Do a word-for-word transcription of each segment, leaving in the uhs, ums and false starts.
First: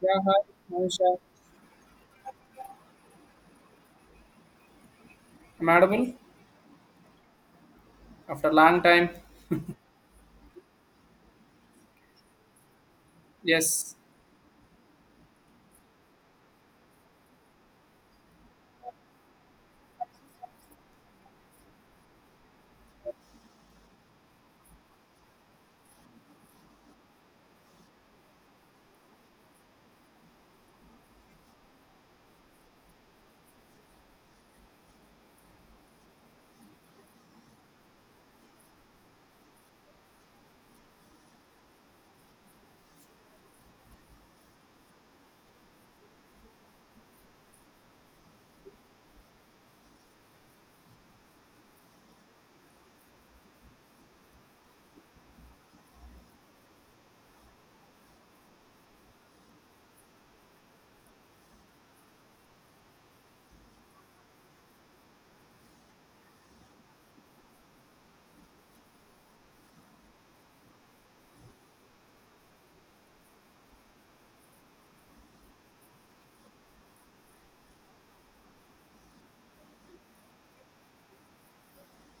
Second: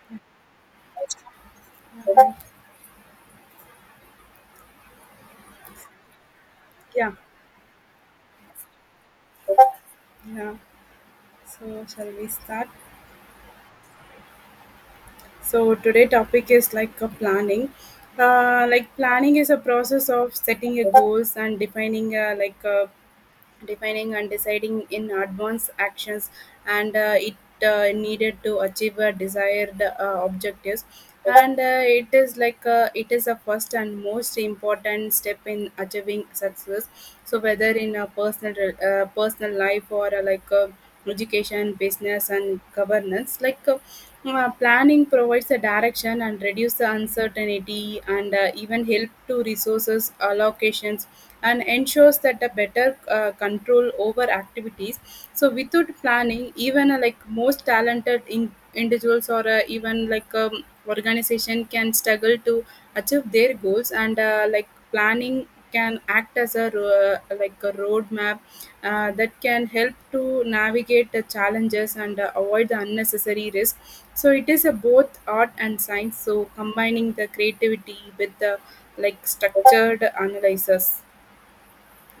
Yeah, hi, Manisha. I'm audible yeah after a long time. yeah So shall we start? Yes, So today topic is like a planning. Uh, like planning is a process of setting a goals and defining uh, like uh, defining and deciding in advance actions, and uh, it uh, needed to achieve a desired uh, objectives. And uh, it is like uh, it is a first and most important step in achieving success. So whether in a personal uh, personal life or uh, like a education, business, and governance. Like uh, mm, uh, planning provides a direction and reduce the uncertainty, and uh, even help to resources allocations, and ensures that a better uh, control over activities. So without planning, even uh, like most talented in individuals or uh, even like um, organization can struggle to achieve their goals, and uh, like planning can act as a ro- like a roadmap uh, that can help to navigate the challenges and uh, avoid the unnecessary risk. So it is a both art and science, so combining the creativity with the like structured analysis.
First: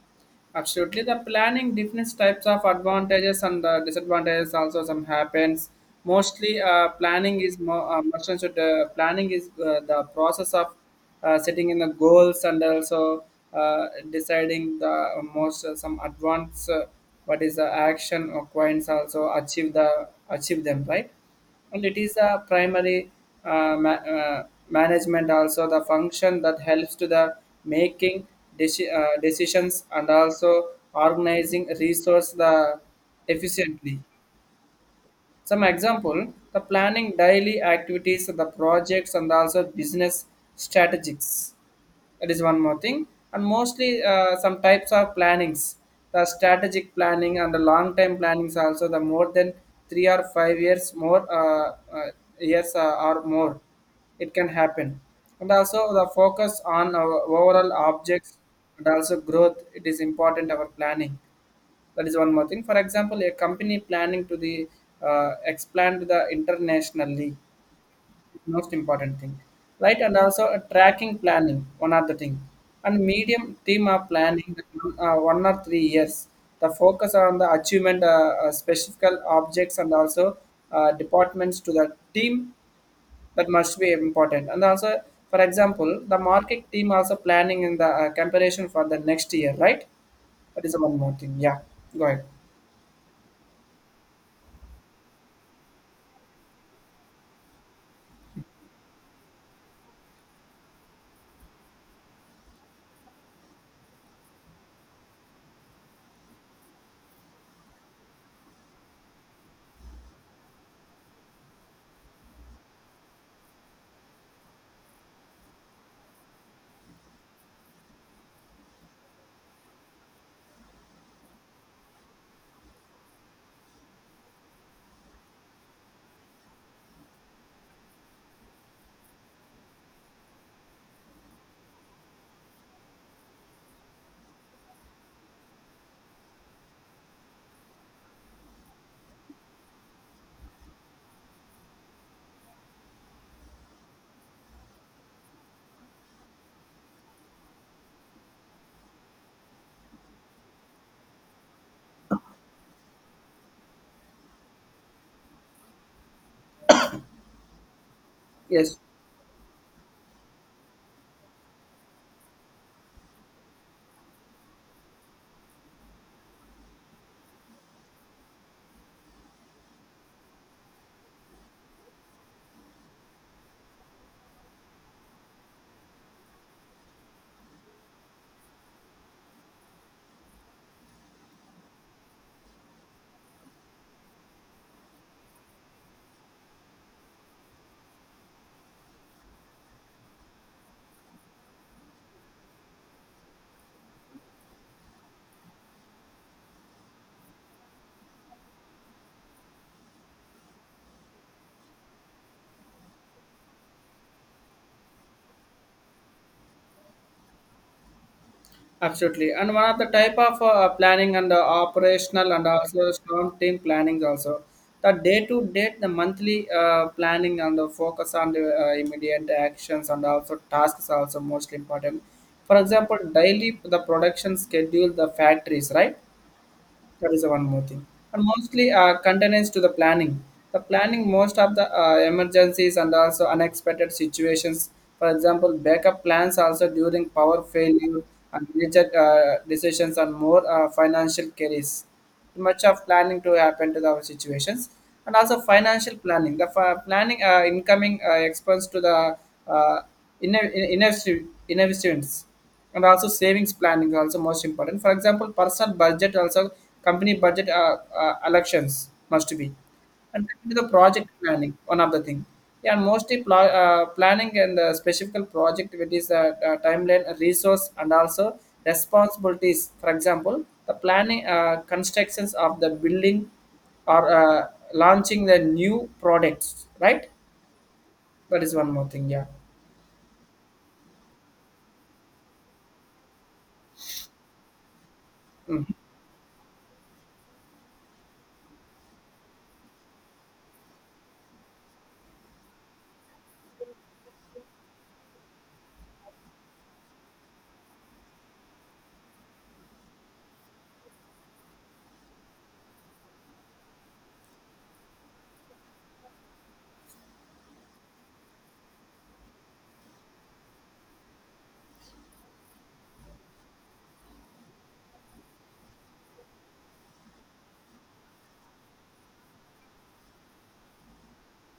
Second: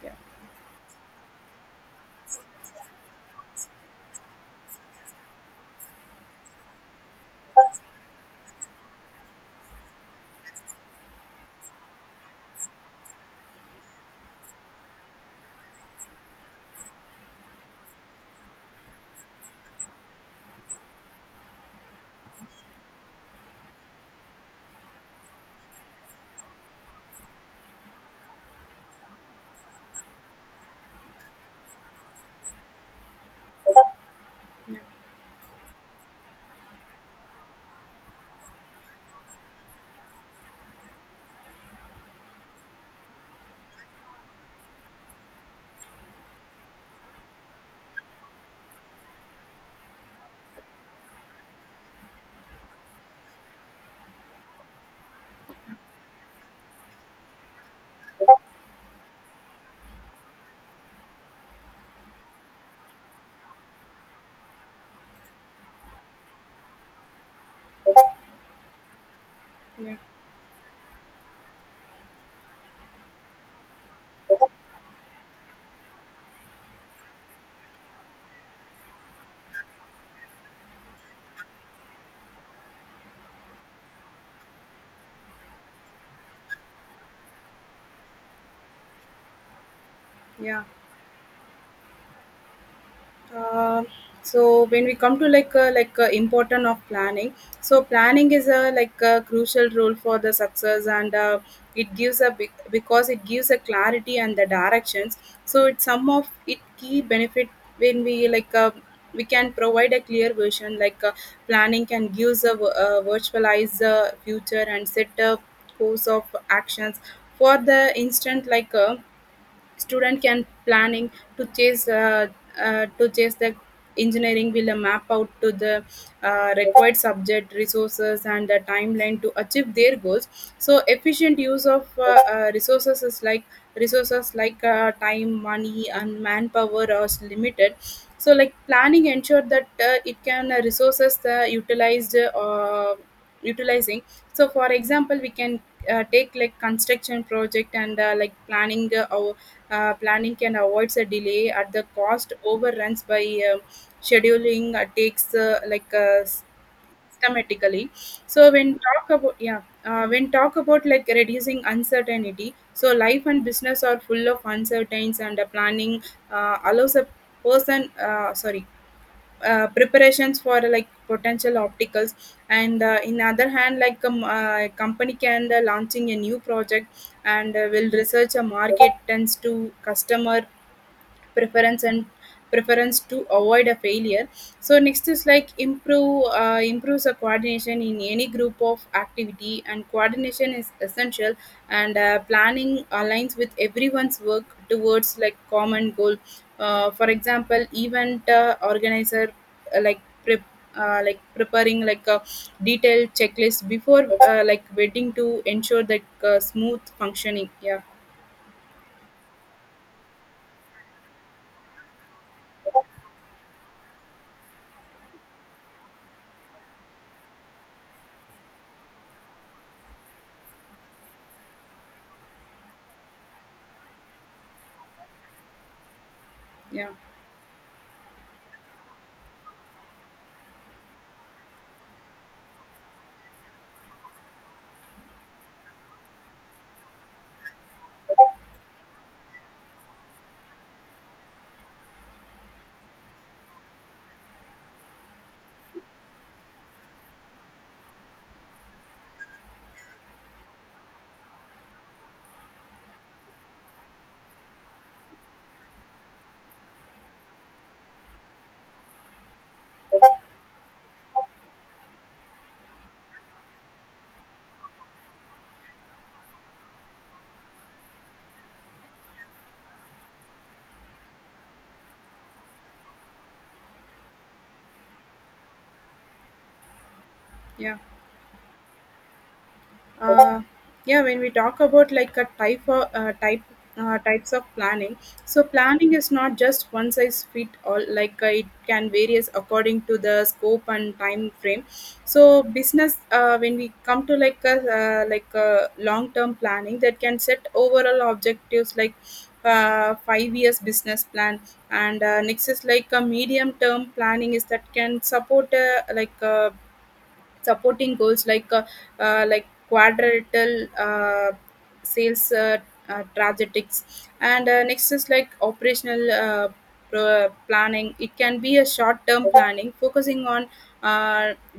yeah absolutely. The planning different types of advantages and the disadvantages also some happens. Mostly, uh, planning is more. Uh, much as it, uh, planning is uh, the process of uh, setting in the goals and also uh, deciding the most uh, some advance uh, what is the action or coins also achieve the achieve them, right? And it is a primary uh, ma- uh, management also the function that helps to the making deci- uh, decisions and also organizing resource the efficiently. yeah Some example, the planning daily activities of the projects and also business strategies. That is one more thing. And mostly uh, some types of plannings, the strategic planning and the long term plannings also the more than three or five years more uh, uh, years uh, or more, it can happen. And also the focus on our overall objects and also growth, it is important our planning. That is one more thing. For example, a company planning to the uh, expand the internationally, most important thing, yeah, right? And also uh, tracking planning, one other thing. And medium team are planning that one, uh, one or three years, the focus on the achievement uh, uh, specific objects and also uh, departments to the team. That must be important. And also, for example, the market team also planning in the uh, comparison for the next year, right? That yeah. is one more thing, yeah. Go ahead. Uh, so when we come to like uh, like uh, important of planning. So planning is a like a crucial role for the success, and uh, it gives a big because it gives a clarity and the directions. So it's some of it key benefit. When we like uh, We can provide a clear version. Like uh, planning can give a vi- uh, virtualize the future and set a course of actions. For the instant, like uh, student can planning to chase uh, uh, to chase the engineering will uh, map out to the uh, required subject resources and the timeline to achieve their goals. So efficient use of uh, uh, resources is like resources like uh, time money and manpower are limited. So like planning ensure that uh, it can uh, resources uh, utilized uh, utilizing. So for example, we can uh, take like construction project, and uh, like planning uh, our uh, planning can avoid a delay at the cost overruns by uh, scheduling uh, takes uh, like uh, systematically. So when Yes, talk about, yeah, uh, when talk about like reducing uncertainty, so life and business are full of uncertainties, and uh, planning uh, allows a person uh, sorry uh, preparations for like potential obstacles. and uh, in other hand like um, uh, company can uh, launching a new project, and uh, will research a market tends to customer preference and preference to avoid a failure. So next is like improve uh, improves the coordination in any group of activity, and coordination is essential, and uh, planning aligns with everyone's work towards like common goal. Uh, for example, event uh, organizer uh, like prep uh, like preparing like a detailed checklist before uh, like waiting to ensure that uh, smooth functioning. yeah absolutely. And one of the type of uh, planning and uh, operational and also strong team planning also. The day to day, the monthly uh, planning and the focus on the uh, immediate actions and also tasks are also most important. For example, daily the production schedule, the factories, right? yeah That is the one more thing. And mostly uh, continues to the planning. The planning most of the uh, emergencies and also unexpected situations. For example, backup plans also during power failure and major uh, decisions and more uh, financial carries. Much of planning to happen to the, our situations and also financial planning. The fi- planning uh, incoming uh, expense to the uh, inevitable and also savings planning is also most important. For example, personal budget also, company budget uh, uh, elections must be. And then the project planning, one of the thing, yeah. Mostly pl- uh, planning and uh, specific project which is uh, uh, timeline, uh, resource and also responsibilities. For example, the planning uh, constructions of the building, or uh, launching the new products, right? yeah That is one more thing, yeah. uh, yeah When we talk about like a type of uh, type uh, types of planning, so Mm. planning is not just one size fit all, like uh, it can varies according to the scope and time frame. So business uh, when we come to like a uh, like a long term planning that can set overall objectives, like uh, five years business plan, and uh, next is like a medium term planning is that can support uh, like uh, supporting goals like uh, uh, like quadrilateral uh, sales uh, uh, trajectories, and uh, next is like operational uh, pro- planning. It can be a short term planning focusing on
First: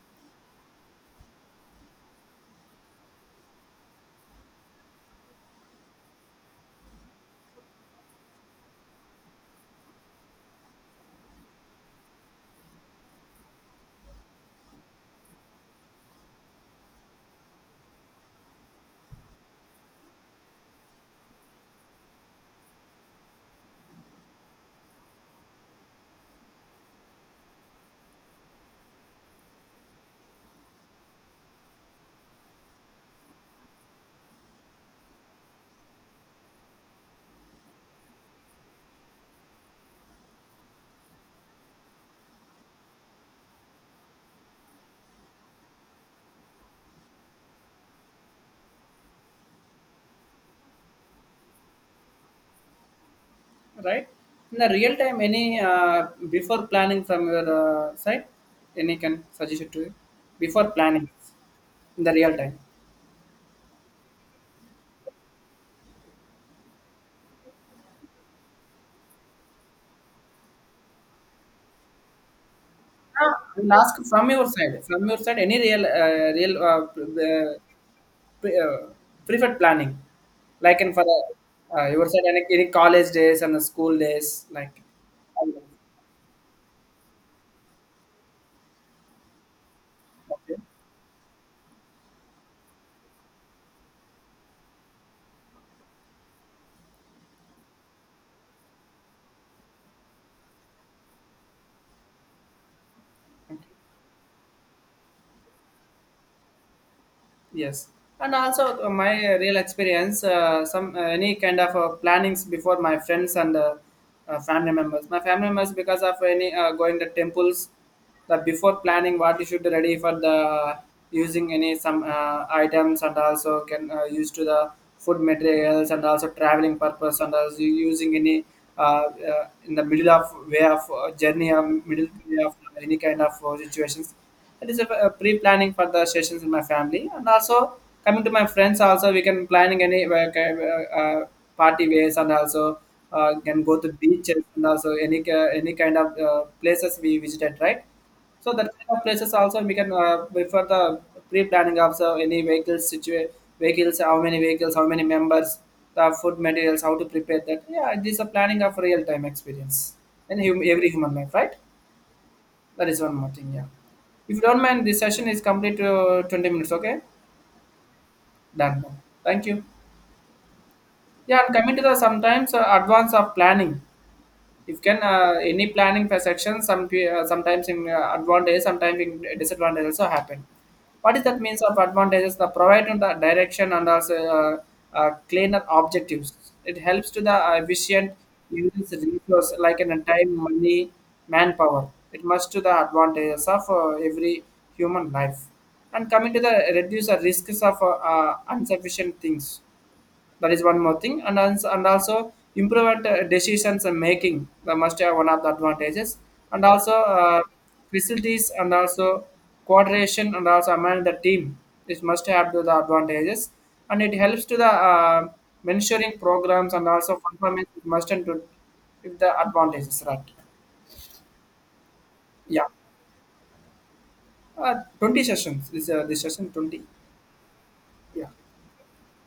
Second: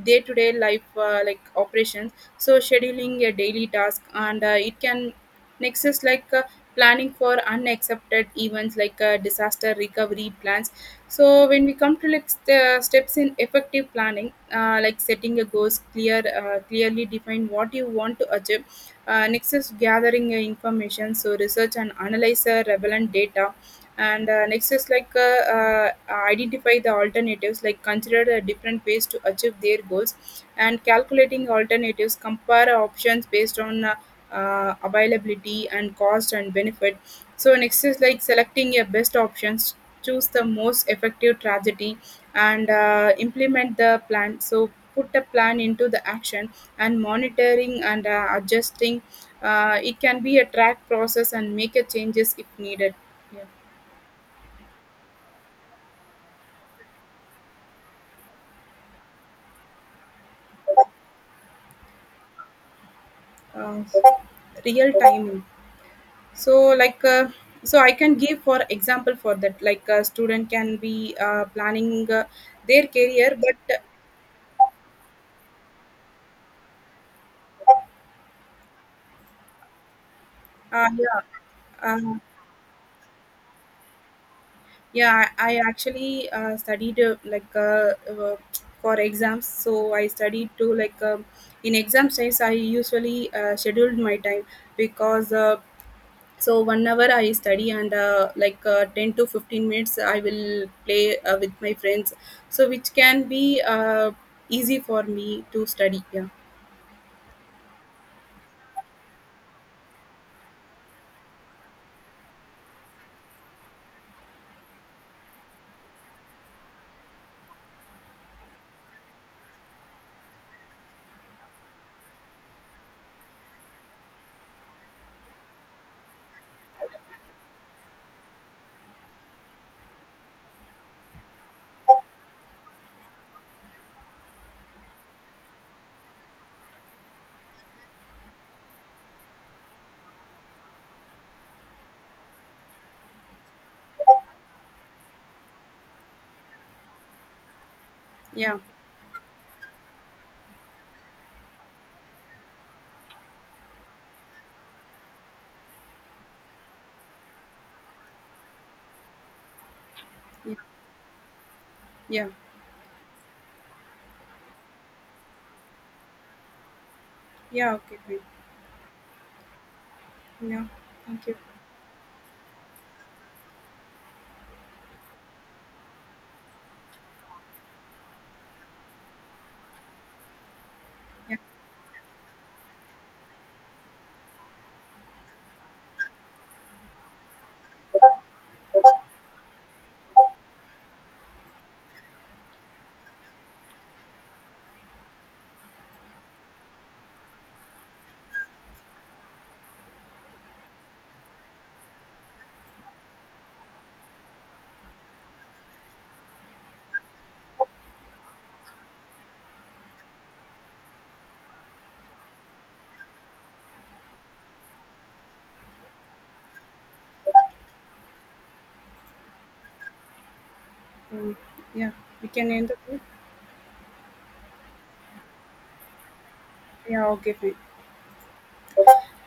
day to day life, uh, like operations. So scheduling a daily task, and uh, it can next is like uh, planning for unaccepted events like uh, disaster recovery plans. So when we come to like st- uh, steps in effective planning, uh, like setting a goals clear uh, clearly define what you want to achieve. Uh, next is gathering uh, information, so research and analyze uh, relevant data, and uh, next is like uh, uh, identify the alternatives, like consider the different ways to achieve their goals, and calculating alternatives, compare options based on uh, uh, availability and cost and benefit. So next is like selecting your best options, choose the most effective strategy, and uh, implement the plan, so put a plan into the action, and monitoring and uh, adjusting. Uh, it can be a track process and make a changes if needed. Yeah. Right? In the real time, any uh, before planning from your uh, side, any can suggest it to you before planning in the real time. uh, Real timing, so like uh, so I can give for example for that, like a student can be uh, planning uh, their career Uh, I'll but ask from your side, from your side, any real, uh, real uh, pre- pre- uh, preferred planning, like uh, in for the, yeah. uh, your uh, side, any, any college days and the school days, like. Yeah, I I actually uh, studied uh, like uh, uh, for exams. So I studied Okay. to like um, in exam days, I usually uh, scheduled my time because uh, so one hour I study, and uh, like uh, ten to fifteen minutes I will play uh, with my friends. So which can be Okay. uh, easy for me to study. Yeah, Yes, and also uh, my uh, real experience, uh, some uh, any kind of uh, plannings before my friends and uh, uh, family members. My family members because of any uh, going to temples, that before planning what you should ready for the uh, using any some uh, items and also can uh, use to the food materials and also traveling purpose and also using any uh, uh, in the middle of way of uh, journey or middle way of any kind of uh, situations. That is a, a pre-planning for the sessions in my family, and also coming to my friends. Also, we can planning any uh, uh, uh, party ways, and also uh, can go to beaches and also any ki- any kind of uh, places we visited, right? So yeah, that kind of places also we can uh, prefer the pre-planning, also any vehicles situa- vehicles, how many vehicles, how many members, the food materials, how to prepare that. Yeah, it is a planning of real-time experience in yeah, hum- every human life, right? yeah. That is one more thing, yeah. If you don't mind, this session is complete uh, twenty minutes, okay? Yeah, okay, fine. Done. Thank you. Yeah, thank you. Yeah, and coming to the sometimes uh, advance of planning. If can uh, any planning for section some pe- uh, sometimes in uh, advantage, sometimes in disadvantage also happen. What is Yeah, that means of advantages, the providing the direction and also uh, uh, cleaner objectives. It helps to the uh, efficient use resource like in time, money, manpower. It must to the advantages of uh, every human life. And coming to the reduce the risks of uh, uh, insufficient things. That is one more thing. And also, and also improved uh, decisions and making, that must have one of the advantages. And also uh, facilities and also coordination and also among the team, it must have to the advantages. And it helps to the uh, mentoring programs and also performance, it must and to if the advantages, right? um, yeah. We can Yeah, end up. uh, twenty sessions, this uh, this session twenty, Yeah, okay, fine. yeah.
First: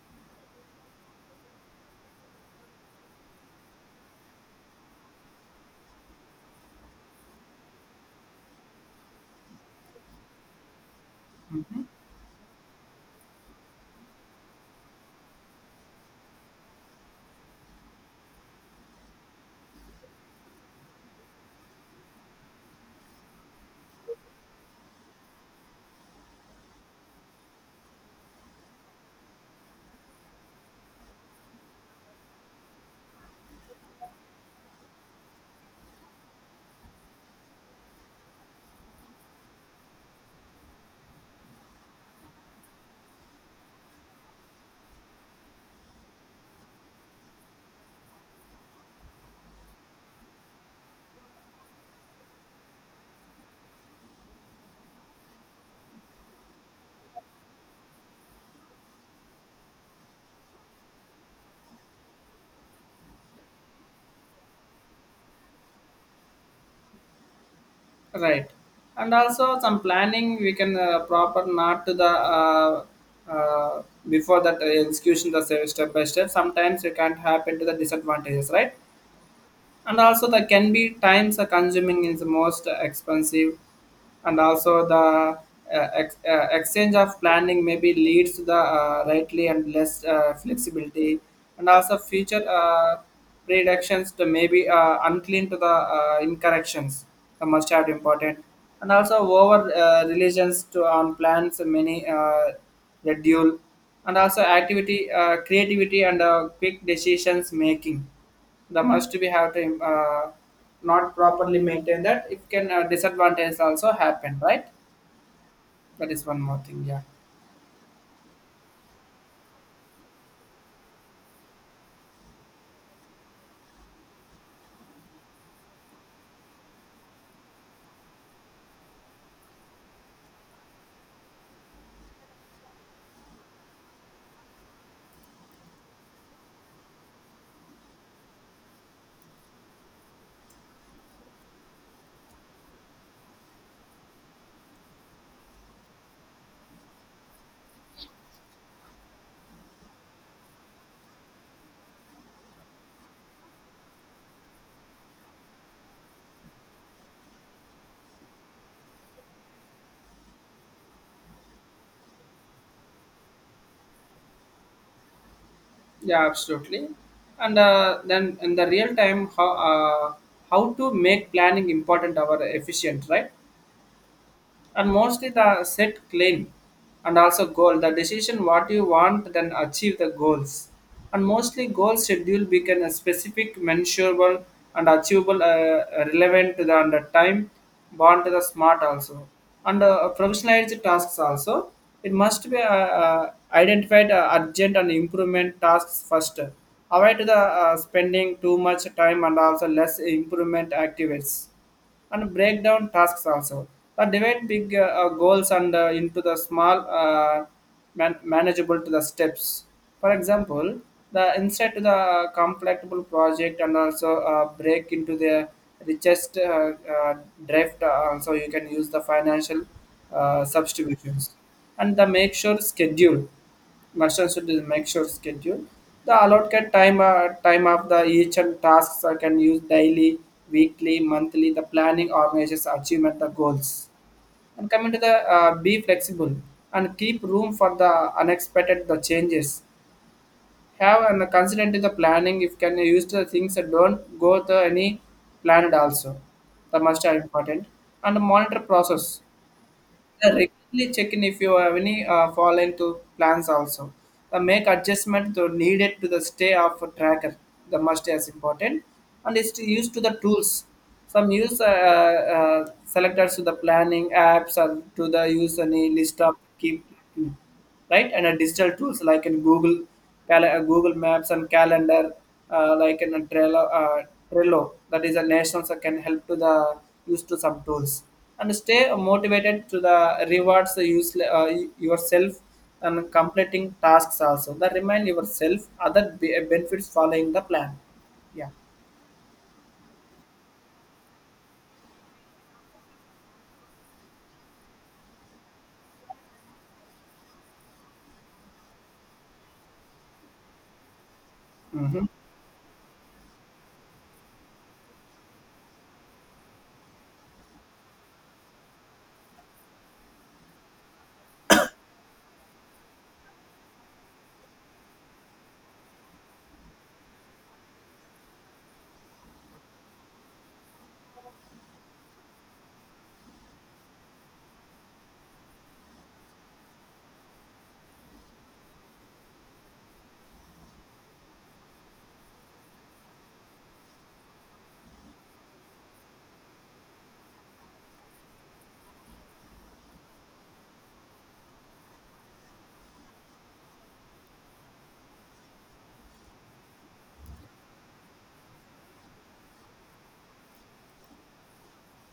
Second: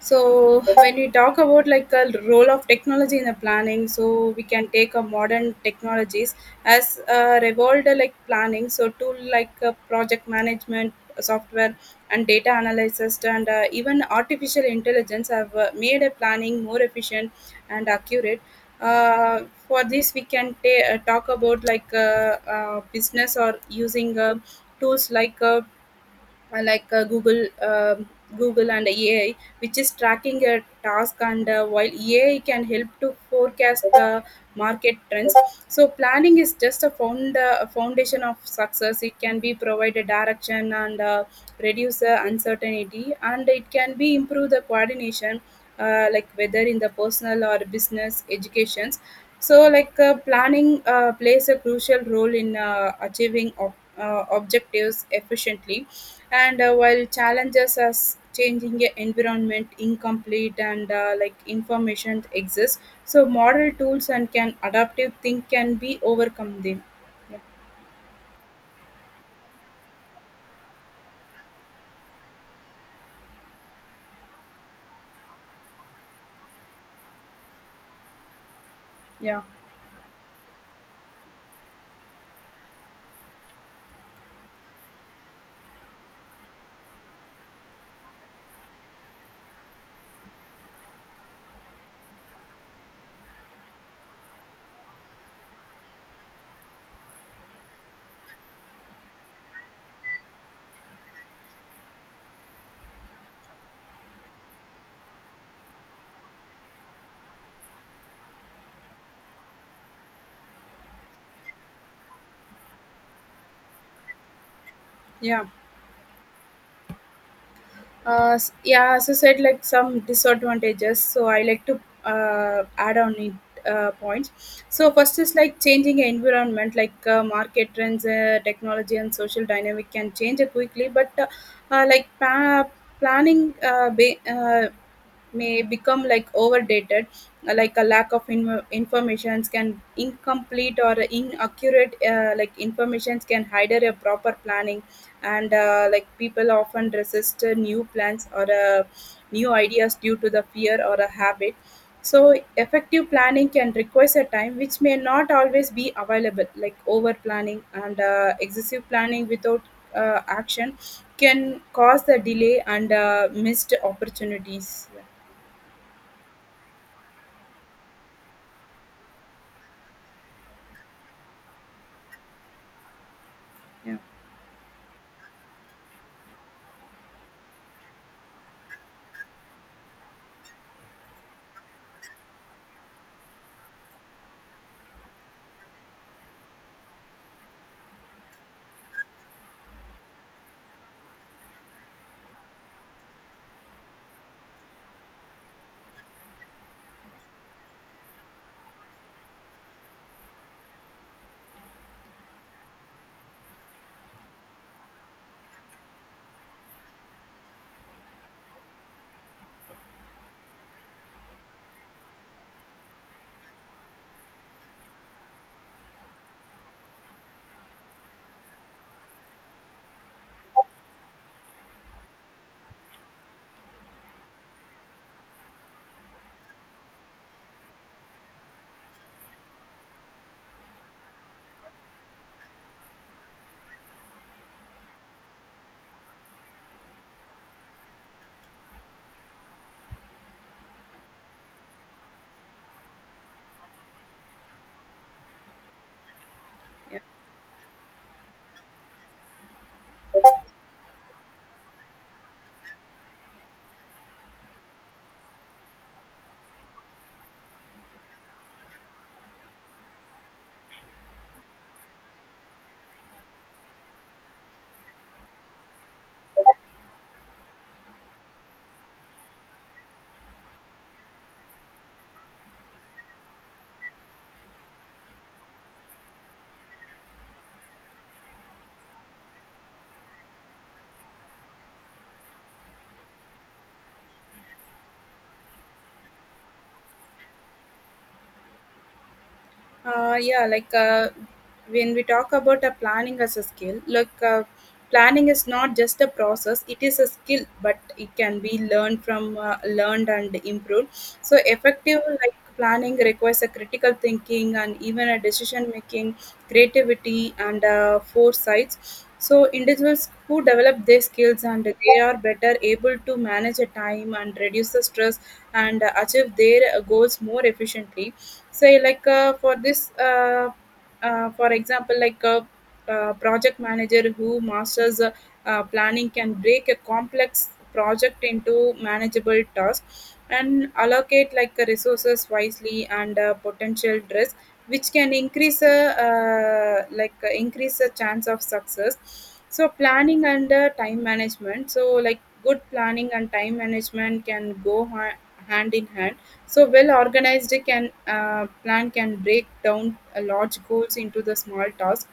So when we talk about like the role of technology in the planning, so we can take a modern technologies as a revolved like planning. So tool like uh, project management software and data analysis and uh, even artificial intelligence have uh, made a planning more efficient and accurate. Uh, for this, we can ta- uh, talk about like uh, uh, business or using uh, tools like uh, uh, like uh, Google um, Google and A I, which is tracking a task. And uh, while A I can help to forecast the market trends. So planning is just a found uh, foundation of success. It can be provided direction and uh, reduce uh, uncertainty, and it can be improve the coordination, uh, like whether in the personal or business educations. So, like uh, planning uh, plays a crucial role in uh, achieving ob- uh, objectives efficiently, and uh, while challenges as changing the environment incomplete and uh, like information exists, so modern tools and can adaptive think can be overcome them. yeah Right. And also some planning we can uh, proper not to the uh, uh, before that uh, execution the step by step. Sometimes you can't happen to the disadvantages, right? yeah And also the can be times uh, consuming is the most expensive and also the uh, ex- uh, exchange of planning maybe leads to the uh, rightly and less uh, flexibility. And also future uh, predictions to maybe uh, unclean to the uh, incorrections, the must have important. And also over uh, religions to on plans, many uh, schedule and also activity uh, creativity and uh, quick decisions making, the must we have to uh, not properly maintain that, it can uh, disadvantage also happen, right? yeah That is one more thing, yeah. uh, s- yeah So said like some disadvantages, so I like to uh, add on it uh, points. So first is like changing environment, like uh, market trends, uh, technology and social dynamic can change quickly, but uh, uh, like pa- planning uh, ba- uh, may become like overdated. Uh, like a lack of in- informations can incomplete or inaccurate, uh, like informations can hide a proper planning, and uh, like people often resist uh, new plans or uh, new ideas due to the fear or a habit. So effective planning can require a time which may not always be available, like over planning and uh, excessive planning without uh, action can cause the delay and uh, missed opportunities. Yeah, absolutely. And uh, then in the real time, how uh, how to make planning important or efficient, right? Yeah, And mostly the set claim and also goal, the decision what you want, then achieve the goals. And mostly goal schedule become a specific, measurable and achievable, uh, relevant to the under time bound to the smart also. And uh, professionalized tasks also, it must be uh, uh, identified uh, urgent and improvement tasks first, avoid the uh, spending too much time and also less improvement activities. And break down tasks also. The divide big uh, uh, goals and uh, into the small uh, man- manageable to the steps. For example, the instead to the completable project and also uh, break into the richest uh, uh, drift. Uh, so you can use the financial uh, substitutions and the make sure schedule must also to make sure schedule the allotted time uh, time of the each and tasks. I can use daily, weekly, monthly. The planning organizes achievement the goals. And coming to the uh, be flexible and keep room for the unexpected the changes. Have and consider the planning if can use the things that don't go to any planned also. The yeah. must are important. And monitor process, yeah, regularly check in if you have any uh, fall into plans also. The make adjustment to needed to the stay of a tracker. The must is important. And it's to used to the tools. Some use uh, uh, selectors to the planning apps or to the use any list of keep, right? And uh, digital tools like in Google, Cal- uh, Google Maps and Calendar, uh, like in a Trello, uh, Trello, that is a national. So can help to the use to some tools. And stay motivated to the rewards, the use uh, yourself and completing tasks also. That remind yourself other be- benefits following the plan. Yeah. Uh, yeah, like uh, when we talk about a planning as a skill, like uh, planning is not just a process; it is a skill, but it can be learned from, uh, learned and improved. So effective Mhm. like planning requires a critical thinking and even a decision making, creativity and uh, foresight. So individuals who develop their skills and they are better able to manage a time and reduce the stress and achieve their goals more efficiently. Say like uh, for this uh, uh, for example like a, uh project manager who masters uh, uh, planning can break a complex project into manageable tasks and allocate like uh, resources wisely and uh, potential risk which can increase uh, uh, like uh, increase the chance of success. So planning and uh, time management, so like good planning and time management can go hand in hand. So well organized can uh, plan can break down uh, large goals into the small tasks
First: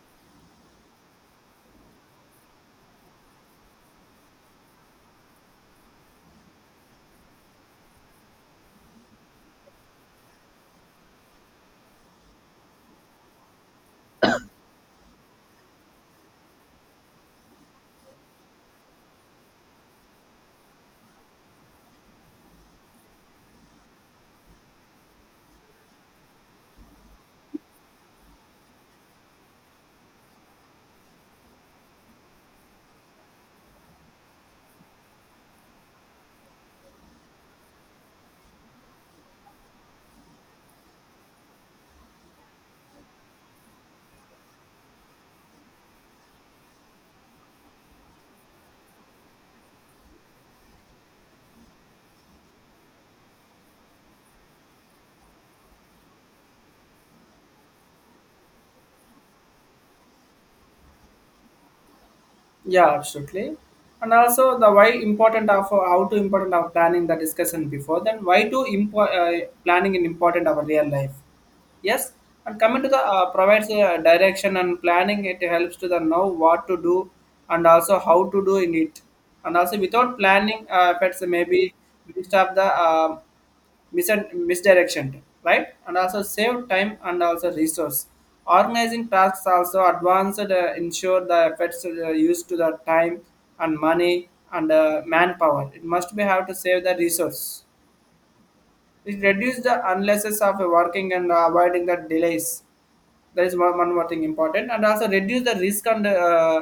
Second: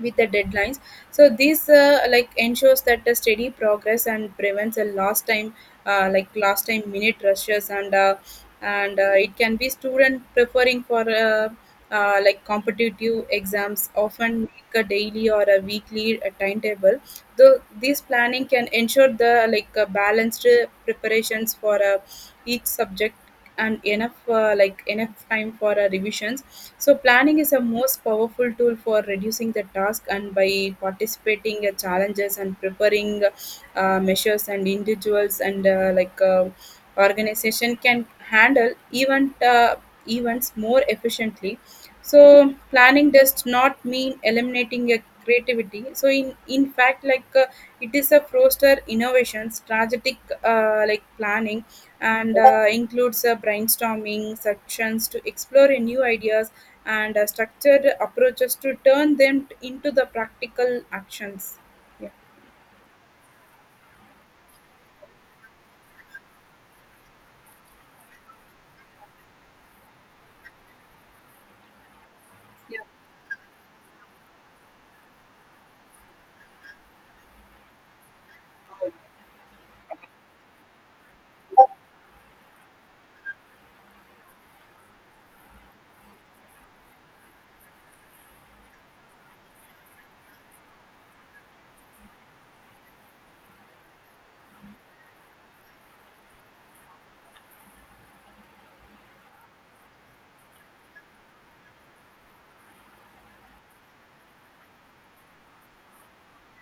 with the deadlines. So this uh, like ensures that the steady progress and prevents a last time uh, like last time minute rushes and uh, and uh, it can be student preferring for uh, uh, like competitive exams often make a daily or a weekly uh, timetable. Though this planning can ensure the like uh, balanced uh, preparations for uh, each subject and enough uh, like enough time for uh, revisions. So planning is a most powerful tool for reducing the task, and by participating uh, challenges and preparing uh, measures, and individuals and uh, like uh, organization can handle event uh, events more efficiently. So planning does not mean eliminating a creativity, so in in fact like uh, it is a foster innovation strategic uh, like planning, and uh, includes uh, brainstorming sections to explore a new ideas, and uh, structured approaches to turn them into the practical actions. Yeah, Yeah, absolutely. And also the why important of how to important of planning, the discussion before, then why to impo- uh, planning is important of real life. Yes, and Yeah. coming to the uh, provides a direction and planning, it helps to the know what to do and also how to do in it. And also without planning uh, affects maybe waste of the uh, mis- misdirection, right? And also save time and also resource. Organizing tasks also advanced uh, ensure the efforts uh, used to the time and money and uh, manpower. It must be have to save the resource. It reduce the unlesses of uh, working and uh, avoiding the delays. That is one, one more thing important. And also reduce the risk and uh,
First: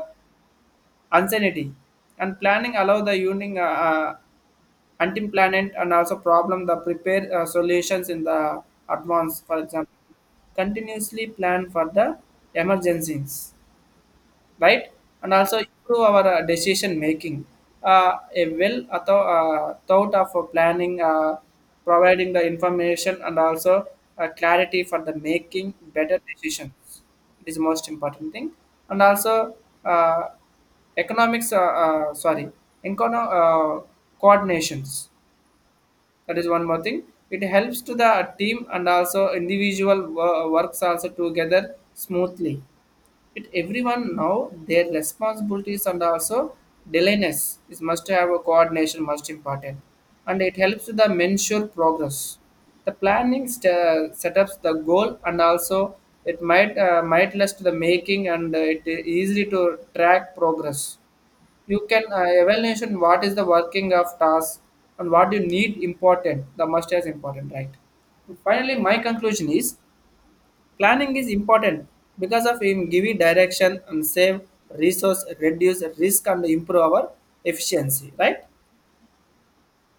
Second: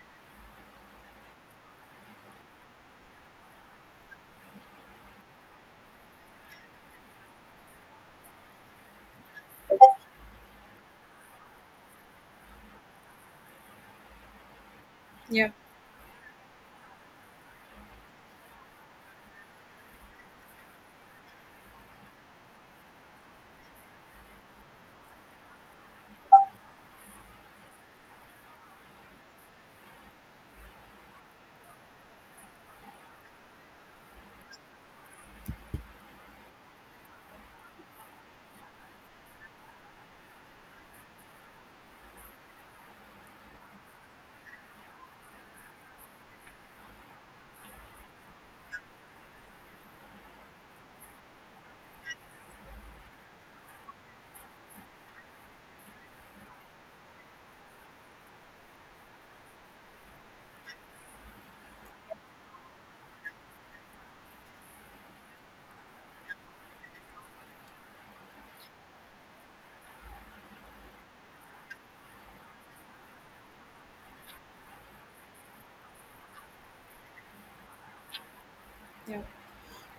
uncertainty. And planning allow the union uh, uh, anti-planet and also problem the prepare uh, solutions in the advance, for example, continuously plan for the emergencies, right? And yeah, also improve our uh, decision making, uh, a well atho- uh, thought of uh, planning uh, providing the information and also uh, clarity for the making better decisions. It is the most important thing. And also uh, economics uh, uh, sorry econo- uh, coordinations, that is one more thing. It helps to the team and also individual wo- works also together smoothly. It everyone know their responsibilities and also delayness is must have a coordination most important. And it helps to the measure progress. The planning st- setups the goal and also it might uh, might less to the making and uh, it easily to track progress. You can uh, evaluation what is the working of task and what you need important, the must as important, right? Finally my conclusion is planning is important because of him giving direction and save resource, reduce risk and improve our efficiency, right? yeah.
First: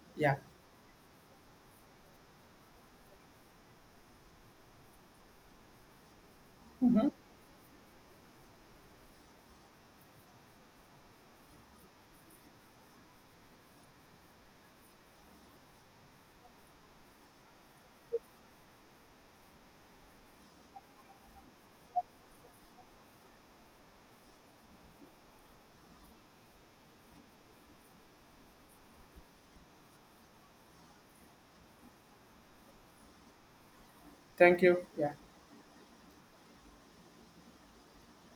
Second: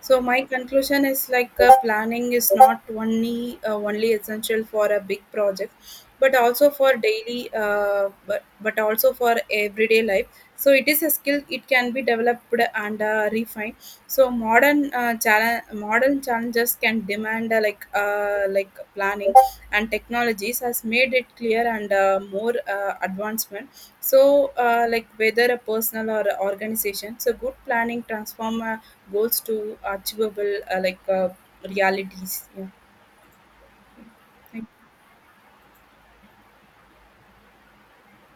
So Yeah, my conclusion is like uh, planning is not only uh, only essential for a big project, but also for daily, uh, but but also for everyday life. So it is a skill. It can be developed and uh, refined. So modern uh, challenge, modern challenges can demand uh, like uh, like planning, and technologies has made it clear and uh, more uh, advancement. So, uh, like whether a personal or a organization, so good planning transform uh, goals to achievable uh, like uh, realities. Yeah. thank you, Thank yeah.